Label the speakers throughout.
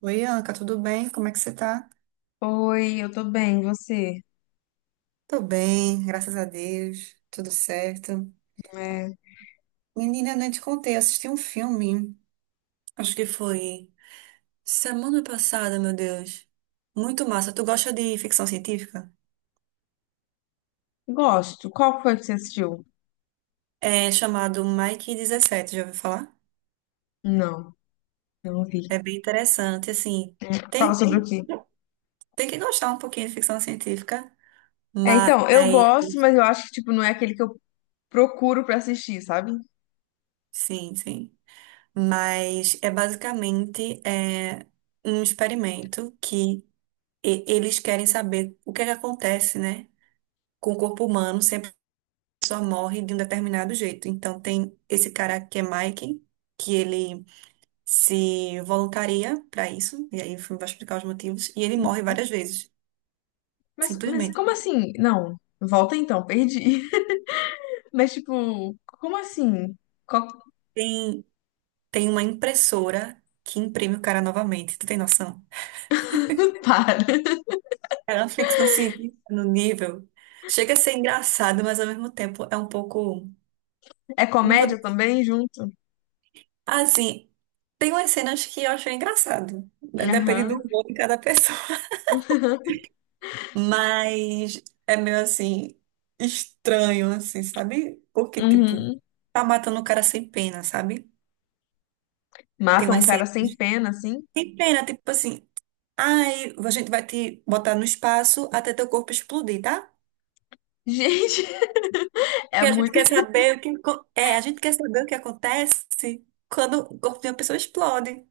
Speaker 1: Oi, Anca, tudo bem? Como é que você tá?
Speaker 2: Oi, eu tô bem, e você?
Speaker 1: Tô bem, graças a Deus, tudo certo.
Speaker 2: É,
Speaker 1: Menina, eu nem te contei, eu assisti um filme, acho que foi semana passada, meu Deus. Muito massa. Tu gosta de ficção científica?
Speaker 2: gosto. Qual foi que você assistiu?
Speaker 1: É chamado Mike 17. Já ouviu falar?
Speaker 2: Não, não vi.
Speaker 1: É bem interessante, assim.
Speaker 2: Fala
Speaker 1: Tem,
Speaker 2: sobre o quê?
Speaker 1: tem que gostar um pouquinho de ficção científica,
Speaker 2: É,
Speaker 1: mas
Speaker 2: então, eu gosto, mas eu acho que, tipo, não é aquele que eu procuro pra assistir, sabe?
Speaker 1: sim, sim. Mas é basicamente um experimento que eles querem saber o que é que acontece, né? Com o corpo humano, sempre a pessoa morre de um determinado jeito. Então, tem esse cara que é Mike, que ele se voluntaria para isso, e aí o filme vai explicar os motivos, e ele morre várias vezes,
Speaker 2: Mas
Speaker 1: simplesmente.
Speaker 2: como assim? Não, volta então, perdi. Mas, tipo, como assim? Qual que
Speaker 1: Tem, tem uma impressora que imprime o cara novamente, tu tem noção?
Speaker 2: para?
Speaker 1: É uma ficção científica no nível. Chega a ser engraçado, mas ao mesmo tempo é um pouco.
Speaker 2: É
Speaker 1: Não vou
Speaker 2: comédia também, junto?
Speaker 1: Assim, tem umas cenas que eu acho engraçado, né? Depende do
Speaker 2: Aham,
Speaker 1: humor de cada pessoa. Mas é meio assim, estranho, assim, sabe? Porque, tipo,
Speaker 2: uhum.
Speaker 1: tá matando o cara sem pena, sabe? Tem
Speaker 2: Matam um
Speaker 1: umas cenas
Speaker 2: cara sem pena, assim?
Speaker 1: sem pena, tipo assim, ai, a gente vai te botar no espaço até teu corpo explodir, tá?
Speaker 2: Gente, é
Speaker 1: Porque
Speaker 2: muito.
Speaker 1: a gente quer saber o que acontece quando o corpo de uma pessoa explode.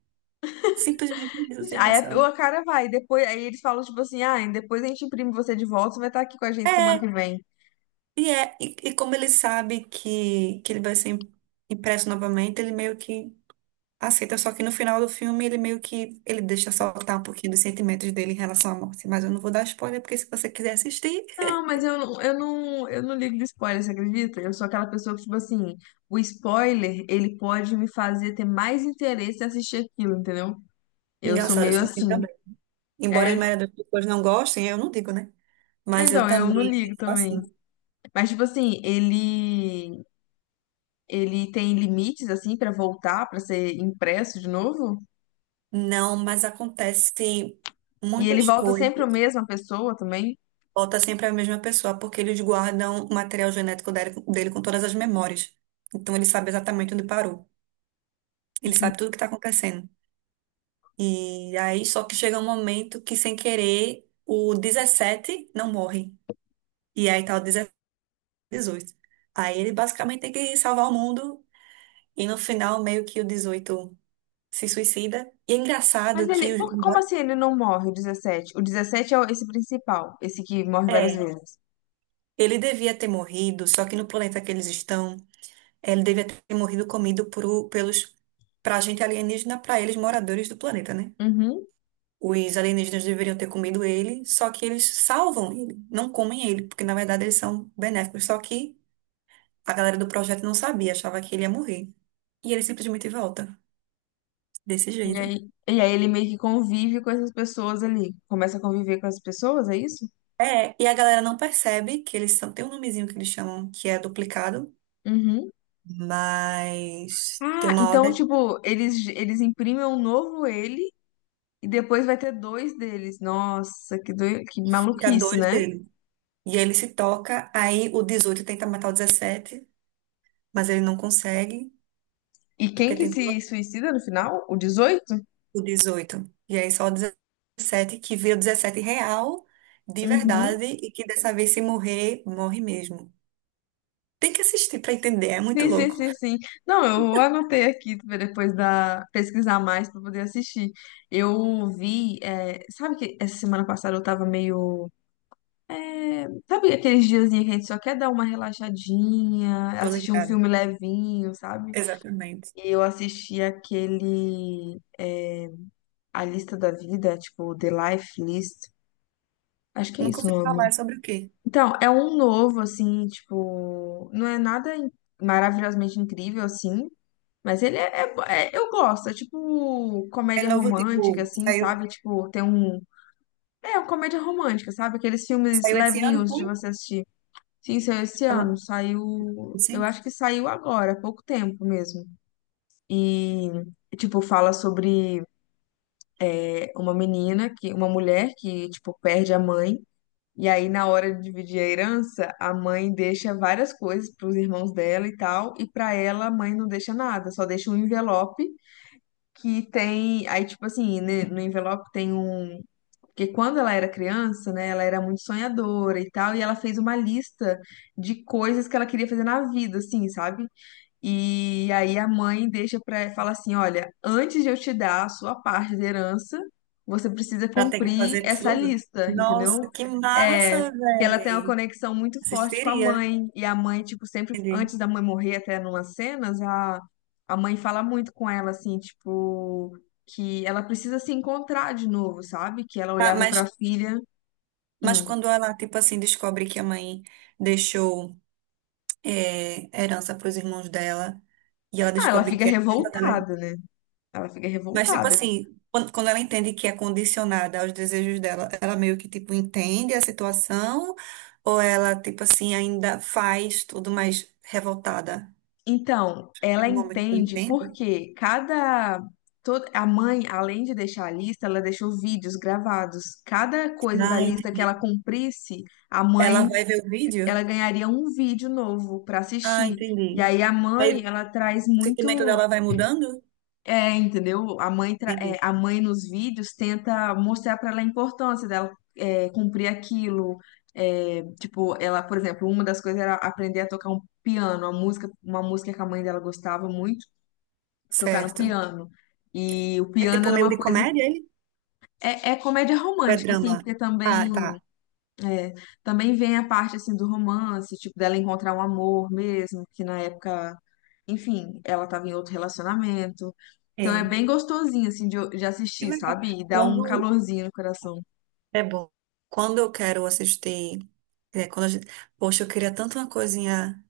Speaker 1: Simplesmente isso, sem
Speaker 2: Aí a,
Speaker 1: noção.
Speaker 2: a cara vai, depois aí eles falam tipo assim, ah, depois a gente imprime você de volta, você vai estar aqui com a gente semana que
Speaker 1: É,
Speaker 2: vem.
Speaker 1: e como ele sabe que ele vai ser impresso novamente, ele meio que aceita, só que no final do filme ele meio que ele deixa soltar um pouquinho dos sentimentos dele em relação à morte. Mas eu não vou dar spoiler, porque se você quiser assistir.
Speaker 2: Não, mas eu não ligo de spoiler, você acredita? Eu sou aquela pessoa que, tipo assim, o spoiler, ele pode me fazer ter mais interesse em assistir aquilo, entendeu? Eu sou
Speaker 1: Engraçado, eu
Speaker 2: meio
Speaker 1: sou assim
Speaker 2: assim.
Speaker 1: também. Embora as
Speaker 2: É,
Speaker 1: maioria das pessoas não gostem, eu não digo, né?
Speaker 2: é,
Speaker 1: Mas eu
Speaker 2: então, eu não
Speaker 1: também
Speaker 2: ligo
Speaker 1: sou
Speaker 2: também.
Speaker 1: assim.
Speaker 2: Mas, tipo assim, ele tem limites, assim, pra voltar, pra ser impresso de novo?
Speaker 1: Não, mas acontece
Speaker 2: E ele
Speaker 1: muitas
Speaker 2: volta sempre a
Speaker 1: coisas.
Speaker 2: mesma pessoa também?
Speaker 1: Volta sempre a mesma pessoa, porque eles guardam o material genético dele com todas as memórias. Então ele sabe exatamente onde parou. Ele sabe tudo o que está acontecendo. E aí, só que chega um momento que, sem querer, o 17 não morre. E aí tá o 18. Aí ele basicamente tem que salvar o mundo. E no final, meio que o 18 se suicida. E é
Speaker 2: Mas
Speaker 1: engraçado que.
Speaker 2: ele, como assim ele não morre, o 17? O 17 é esse principal, esse que morre várias, é,
Speaker 1: É,
Speaker 2: vezes.
Speaker 1: ele devia ter morrido, só que no planeta que eles estão, ele devia ter morrido comido por, pelos. Pra gente alienígena, pra eles moradores do planeta, né?
Speaker 2: Uhum.
Speaker 1: Os alienígenas deveriam ter comido ele, só que eles salvam ele, não comem ele, porque na verdade eles são benéficos. Só que a galera do projeto não sabia, achava que ele ia morrer. E ele simplesmente volta, desse
Speaker 2: E
Speaker 1: jeito.
Speaker 2: aí, e aí ele meio que convive com essas pessoas ali. Começa a conviver com as pessoas, é isso?
Speaker 1: É, e a galera não percebe que eles são. Tem um nomezinho que eles chamam que é duplicado,
Speaker 2: Uhum.
Speaker 1: mas tem
Speaker 2: Ah,
Speaker 1: uma
Speaker 2: então,
Speaker 1: hora que
Speaker 2: tipo, eles imprimem um novo ele e depois vai ter dois deles. Nossa, que
Speaker 1: fica
Speaker 2: maluquice,
Speaker 1: dois
Speaker 2: né?
Speaker 1: dele. E ele se toca, aí o 18 tenta matar o 17, mas ele não consegue,
Speaker 2: E quem
Speaker 1: porque
Speaker 2: que
Speaker 1: tem.
Speaker 2: se suicida no final? O dezoito.
Speaker 1: O 18 E aí só o 17, que vira 17 real, de
Speaker 2: Uhum.
Speaker 1: verdade, e que dessa vez se morrer, morre mesmo. Tem que assistir pra entender, é muito
Speaker 2: Sim, sim,
Speaker 1: louco.
Speaker 2: sim, sim. Não, eu anotei aqui pra depois da pesquisar mais para poder assistir. Eu vi, é, sabe que essa semana passada eu tava meio, é, sabe aqueles diazinhos que a gente só quer dar uma relaxadinha,
Speaker 1: Tô
Speaker 2: assistir um
Speaker 1: ligada.
Speaker 2: filme levinho, sabe?
Speaker 1: Exatamente.
Speaker 2: E eu assisti aquele, é, A Lista da Vida, tipo The Life List. Acho que é
Speaker 1: Nunca
Speaker 2: isso o
Speaker 1: ouvi
Speaker 2: nome.
Speaker 1: falar sobre o quê?
Speaker 2: Então, é um novo assim, tipo, não é nada maravilhosamente incrível assim. Mas ele é, eu gosto, é tipo
Speaker 1: É
Speaker 2: comédia
Speaker 1: novo,
Speaker 2: romântica,
Speaker 1: tipo,
Speaker 2: assim,
Speaker 1: saiu,
Speaker 2: sabe? Tipo, tem um. É, uma comédia romântica, sabe? Aqueles filmes
Speaker 1: saiu esse ano,
Speaker 2: levinhos
Speaker 1: foi?
Speaker 2: de você assistir. Sim, saiu esse
Speaker 1: Ela-
Speaker 2: ano, saiu. Eu
Speaker 1: Cinco?
Speaker 2: acho que saiu agora, há pouco tempo mesmo. E, tipo, fala sobre, é, uma menina, que, uma mulher que, tipo, perde a mãe. E aí, na hora de dividir a herança, a mãe deixa várias coisas para os irmãos dela e tal, e para ela, a mãe não deixa nada, só deixa um envelope que tem. Aí, tipo assim, no envelope tem um. Porque quando ela era criança, né, ela era muito sonhadora e tal, e ela fez uma lista de coisas que ela queria fazer na vida, assim, sabe? E aí a mãe deixa para fala assim, olha, antes de eu te dar a sua parte da herança, você precisa
Speaker 1: Pra ter que
Speaker 2: cumprir
Speaker 1: fazer
Speaker 2: essa
Speaker 1: tudo?
Speaker 2: lista, entendeu?
Speaker 1: Nossa, que
Speaker 2: É,
Speaker 1: massa,
Speaker 2: que ela tem uma
Speaker 1: véi.
Speaker 2: conexão muito forte com a
Speaker 1: Assistiria.
Speaker 2: mãe, e a mãe tipo sempre
Speaker 1: Entendi.
Speaker 2: antes da mãe morrer até numas cenas, a mãe fala muito com ela assim, tipo que ela precisa se encontrar de novo, sabe? Que ela
Speaker 1: Tá,
Speaker 2: olhava para a filha,
Speaker 1: mas
Speaker 2: hum.
Speaker 1: quando ela, tipo assim, descobre que a mãe deixou herança para os irmãos dela e ela
Speaker 2: Ah, ela
Speaker 1: descobre
Speaker 2: fica
Speaker 1: que é herança dela.
Speaker 2: revoltada, né? Ela fica
Speaker 1: Mas, tipo
Speaker 2: revoltada.
Speaker 1: assim, quando, quando ela entende que é condicionada aos desejos dela, ela meio que, tipo, entende a situação ou ela, tipo assim, ainda faz tudo mais revoltada?
Speaker 2: Então, ela
Speaker 1: No momento que ela
Speaker 2: entende
Speaker 1: entende?
Speaker 2: porque cada toda a mãe, além de deixar a lista, ela deixou vídeos gravados. Cada coisa da
Speaker 1: Ah,
Speaker 2: lista que ela
Speaker 1: entendi.
Speaker 2: cumprisse, a
Speaker 1: Ela
Speaker 2: mãe,
Speaker 1: vai ver o
Speaker 2: ela
Speaker 1: vídeo?
Speaker 2: ganharia um vídeo novo para
Speaker 1: Ah,
Speaker 2: assistir. E
Speaker 1: entendi.
Speaker 2: aí a
Speaker 1: Aí o
Speaker 2: mãe, ela traz
Speaker 1: sentimento
Speaker 2: muito,
Speaker 1: dela vai mudando?
Speaker 2: é, entendeu? A mãe, tra- é,
Speaker 1: Entendi.
Speaker 2: a mãe nos vídeos tenta mostrar para ela a importância dela, é, cumprir aquilo. É, tipo, ela, por exemplo, uma das coisas era aprender a tocar um piano, uma música, que a mãe dela gostava muito tocar no
Speaker 1: Certo.
Speaker 2: piano. E o
Speaker 1: É
Speaker 2: piano
Speaker 1: tipo
Speaker 2: era
Speaker 1: meio
Speaker 2: uma
Speaker 1: de
Speaker 2: coisa.
Speaker 1: comédia, ele?
Speaker 2: É, comédia
Speaker 1: Ou é
Speaker 2: romântica, assim,
Speaker 1: drama?
Speaker 2: porque também,
Speaker 1: Ah, tá.
Speaker 2: é, também vem a parte assim, do romance, tipo, dela encontrar um amor mesmo, que na época, enfim, ela estava em outro relacionamento. Então é
Speaker 1: É.
Speaker 2: bem gostosinho, assim, de
Speaker 1: Que
Speaker 2: assistir,
Speaker 1: legal.
Speaker 2: sabe? E dá um
Speaker 1: Quando
Speaker 2: calorzinho no coração.
Speaker 1: É bom. Quando eu quero assistir, quando a gente, poxa, eu queria tanto uma coisinha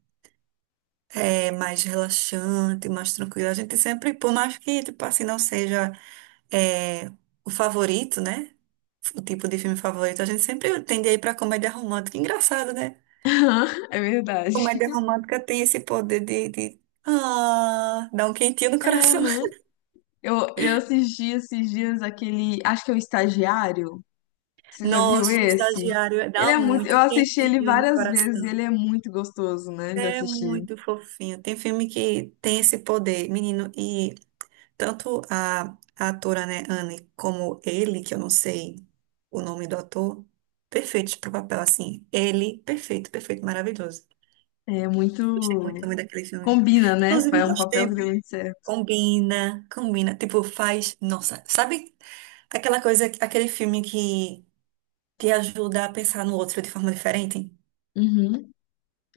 Speaker 1: mais relaxante, mais tranquila. A gente sempre, por mais que, tipo assim, não seja é, o favorito, né? O tipo de filme favorito, a gente sempre tende a ir pra comédia romântica. Engraçado, né?
Speaker 2: É verdade.
Speaker 1: Comédia romântica tem esse poder de ah, dar um quentinho no
Speaker 2: É,
Speaker 1: coração.
Speaker 2: né? Eu assisti esses dias aquele. Acho que é o Estagiário. Você já viu
Speaker 1: Nossa, o
Speaker 2: esse?
Speaker 1: estagiário
Speaker 2: Ele
Speaker 1: dá
Speaker 2: é muito. Eu
Speaker 1: muito
Speaker 2: assisti ele
Speaker 1: quentinho no
Speaker 2: várias vezes e
Speaker 1: coração.
Speaker 2: ele é muito gostoso, né? De
Speaker 1: É
Speaker 2: assistir.
Speaker 1: muito fofinho. Tem filme que tem esse poder, menino, e tanto a atora, né, Anne, como ele, que eu não sei o nome do ator, perfeitos pro papel, assim. Ele, perfeito, perfeito, maravilhoso.
Speaker 2: É muito.
Speaker 1: Gostei muito também daquele filme.
Speaker 2: Combina, né?
Speaker 1: Inclusive,
Speaker 2: É um
Speaker 1: faz
Speaker 2: papel que
Speaker 1: tempo.
Speaker 2: deu muito certo.
Speaker 1: Combina, combina. Tipo, faz. Nossa, sabe aquela coisa, aquele filme que te ajuda a pensar no outro de forma diferente?
Speaker 2: Uhum.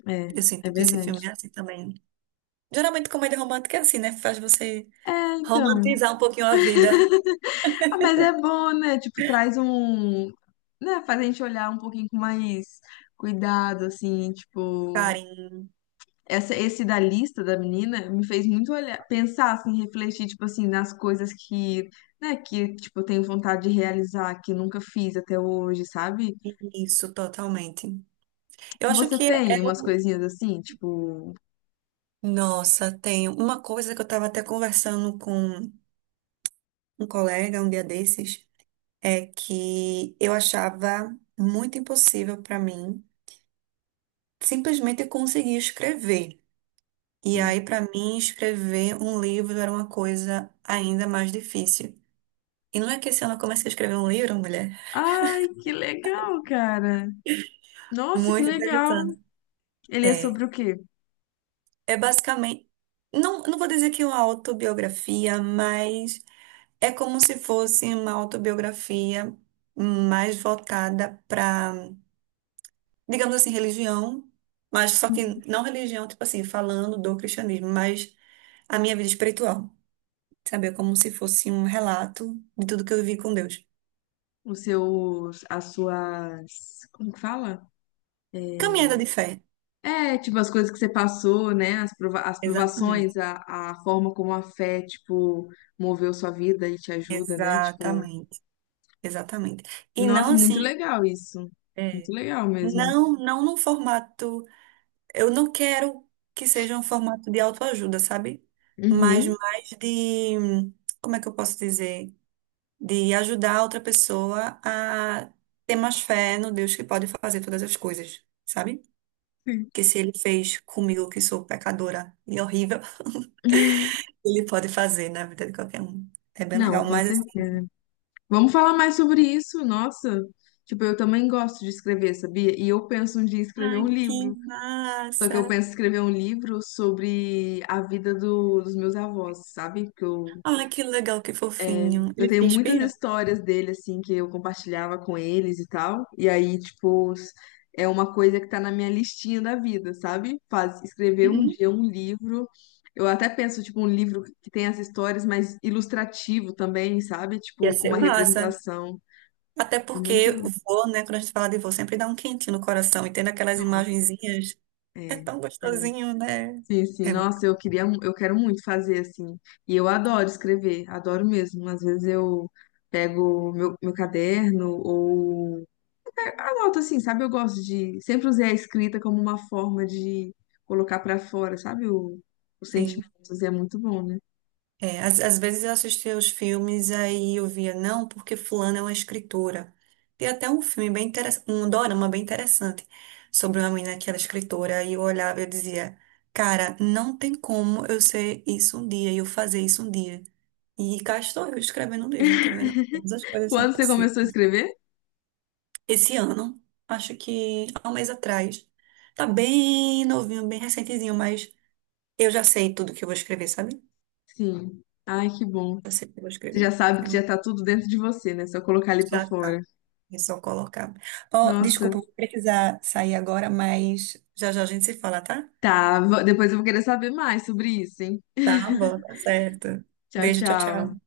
Speaker 2: É,
Speaker 1: Eu
Speaker 2: é
Speaker 1: sinto que esse
Speaker 2: verdade.
Speaker 1: filme é assim também. Geralmente, comédia romântica é assim, né? Faz você.
Speaker 2: É, então.
Speaker 1: Romantizar um pouquinho a vida,
Speaker 2: Ah, mas é bom, né? Tipo, traz um. Né? Faz a gente olhar um pouquinho com mais cuidado, assim, tipo.
Speaker 1: carinho.
Speaker 2: Esse da lista da menina me fez muito olhar, pensar, assim, refletir, tipo assim, nas coisas que, né, que, tipo, eu tenho vontade de realizar, que nunca fiz até hoje, sabe?
Speaker 1: Isso, totalmente. Eu acho
Speaker 2: Você
Speaker 1: que é
Speaker 2: tem umas
Speaker 1: o.
Speaker 2: coisinhas assim, tipo,
Speaker 1: Nossa, tem uma coisa que eu estava até conversando com um colega um dia desses, é que eu achava muito impossível para mim simplesmente conseguir escrever. E aí, para mim, escrever um livro era uma coisa ainda mais difícil. E não é que esse ano eu comecei a escrever um livro, mulher?
Speaker 2: ai, que legal, cara. Nossa, que
Speaker 1: Muito
Speaker 2: legal.
Speaker 1: interessante.
Speaker 2: Ele é
Speaker 1: É,
Speaker 2: sobre o quê?
Speaker 1: É basicamente, não, não vou dizer que é uma autobiografia, mas é como se fosse uma autobiografia mais voltada para, digamos assim, religião, mas só que não religião, tipo assim, falando do cristianismo, mas a minha vida espiritual, sabe? É como se fosse um relato de tudo que eu vivi com Deus.
Speaker 2: Os seus, as suas, como que fala? É,
Speaker 1: Caminhada de fé.
Speaker 2: É, tipo, as coisas que você passou, né? Prova as provações,
Speaker 1: Exatamente.
Speaker 2: a forma como a fé, tipo, moveu sua vida e te ajuda, né? Tipo,
Speaker 1: Exatamente, exatamente. E não
Speaker 2: nossa,
Speaker 1: assim,
Speaker 2: muito legal isso. Muito
Speaker 1: é,
Speaker 2: legal mesmo.
Speaker 1: não, não num formato. Eu não quero que seja um formato de autoajuda, sabe? Mas
Speaker 2: Uhum.
Speaker 1: mais de, como é que eu posso dizer? De ajudar a outra pessoa a ter mais fé no Deus que pode fazer todas as coisas, sabe? Que se ele fez comigo, que sou pecadora e horrível,
Speaker 2: Sim.
Speaker 1: ele pode fazer na vida de qualquer um. É bem legal,
Speaker 2: Não, com
Speaker 1: mas assim,
Speaker 2: certeza. Vamos falar mais sobre isso, nossa. Tipo, eu também gosto de escrever, sabia? E eu penso um dia em escrever
Speaker 1: ai,
Speaker 2: um
Speaker 1: que
Speaker 2: livro. Só que eu
Speaker 1: massa!
Speaker 2: penso em escrever um livro sobre a vida dos meus avós, sabe? Que eu.
Speaker 1: Ai, que legal, que fofinho.
Speaker 2: Eu
Speaker 1: Ele
Speaker 2: tenho
Speaker 1: se
Speaker 2: muitas
Speaker 1: inspirou?
Speaker 2: histórias dele, assim, que eu compartilhava com eles e tal. E aí, tipo, é uma coisa que tá na minha listinha da vida, sabe? Escrever um
Speaker 1: Uhum.
Speaker 2: dia um livro. Eu até penso, tipo, um livro que tem as histórias, mas ilustrativo também, sabe?
Speaker 1: Ia
Speaker 2: Tipo, com
Speaker 1: ser
Speaker 2: uma
Speaker 1: massa.
Speaker 2: representação.
Speaker 1: Até
Speaker 2: É
Speaker 1: porque
Speaker 2: muito.
Speaker 1: vô, né? Quando a gente fala de vô, sempre dá um quentinho no coração. E tendo aquelas
Speaker 2: Nossa,
Speaker 1: imagenzinhas, é
Speaker 2: é.
Speaker 1: tão
Speaker 2: É,
Speaker 1: gostosinho, né?
Speaker 2: sim, sim.
Speaker 1: É muito
Speaker 2: Nossa, eu quero muito fazer assim. E eu adoro escrever, adoro mesmo. Às vezes eu pego meu caderno ou anoto assim, sabe? Eu gosto de. Sempre usei a escrita como uma forma de colocar pra fora, sabe? Os
Speaker 1: sim.
Speaker 2: sentimentos. E é muito bom, né?
Speaker 1: É, às, às vezes eu assistia os filmes, aí eu via, não, porque fulana é uma escritora. Tem até um filme bem interessante, um dorama bem interessante, sobre uma menina que era escritora, e eu olhava e eu dizia, cara, não tem como eu ser isso um dia, e eu fazer isso um dia. E cá estou eu escrevendo um livro, tá vendo? Todas as coisas são
Speaker 2: Quando você começou a
Speaker 1: possíveis.
Speaker 2: escrever?
Speaker 1: Esse ano, acho que há um mês atrás. Tá bem novinho, bem recentezinho, mas eu já sei tudo que eu vou escrever, sabe?
Speaker 2: Sim. Ai, que bom.
Speaker 1: Eu sei o que eu vou
Speaker 2: Você
Speaker 1: escrever.
Speaker 2: já sabe
Speaker 1: É
Speaker 2: que
Speaker 1: bom.
Speaker 2: já tá tudo dentro de você, né? Só colocar ali pra
Speaker 1: Já
Speaker 2: fora.
Speaker 1: tá. É só colocar. Ó,
Speaker 2: Nossa.
Speaker 1: desculpa, vou precisar sair agora, mas já já a gente se fala, tá?
Speaker 2: Tá. Depois eu vou querer saber mais sobre isso, hein?
Speaker 1: Tá bom, tá certo.
Speaker 2: Tchau,
Speaker 1: Beijo, tchau,
Speaker 2: tchau.
Speaker 1: tchau.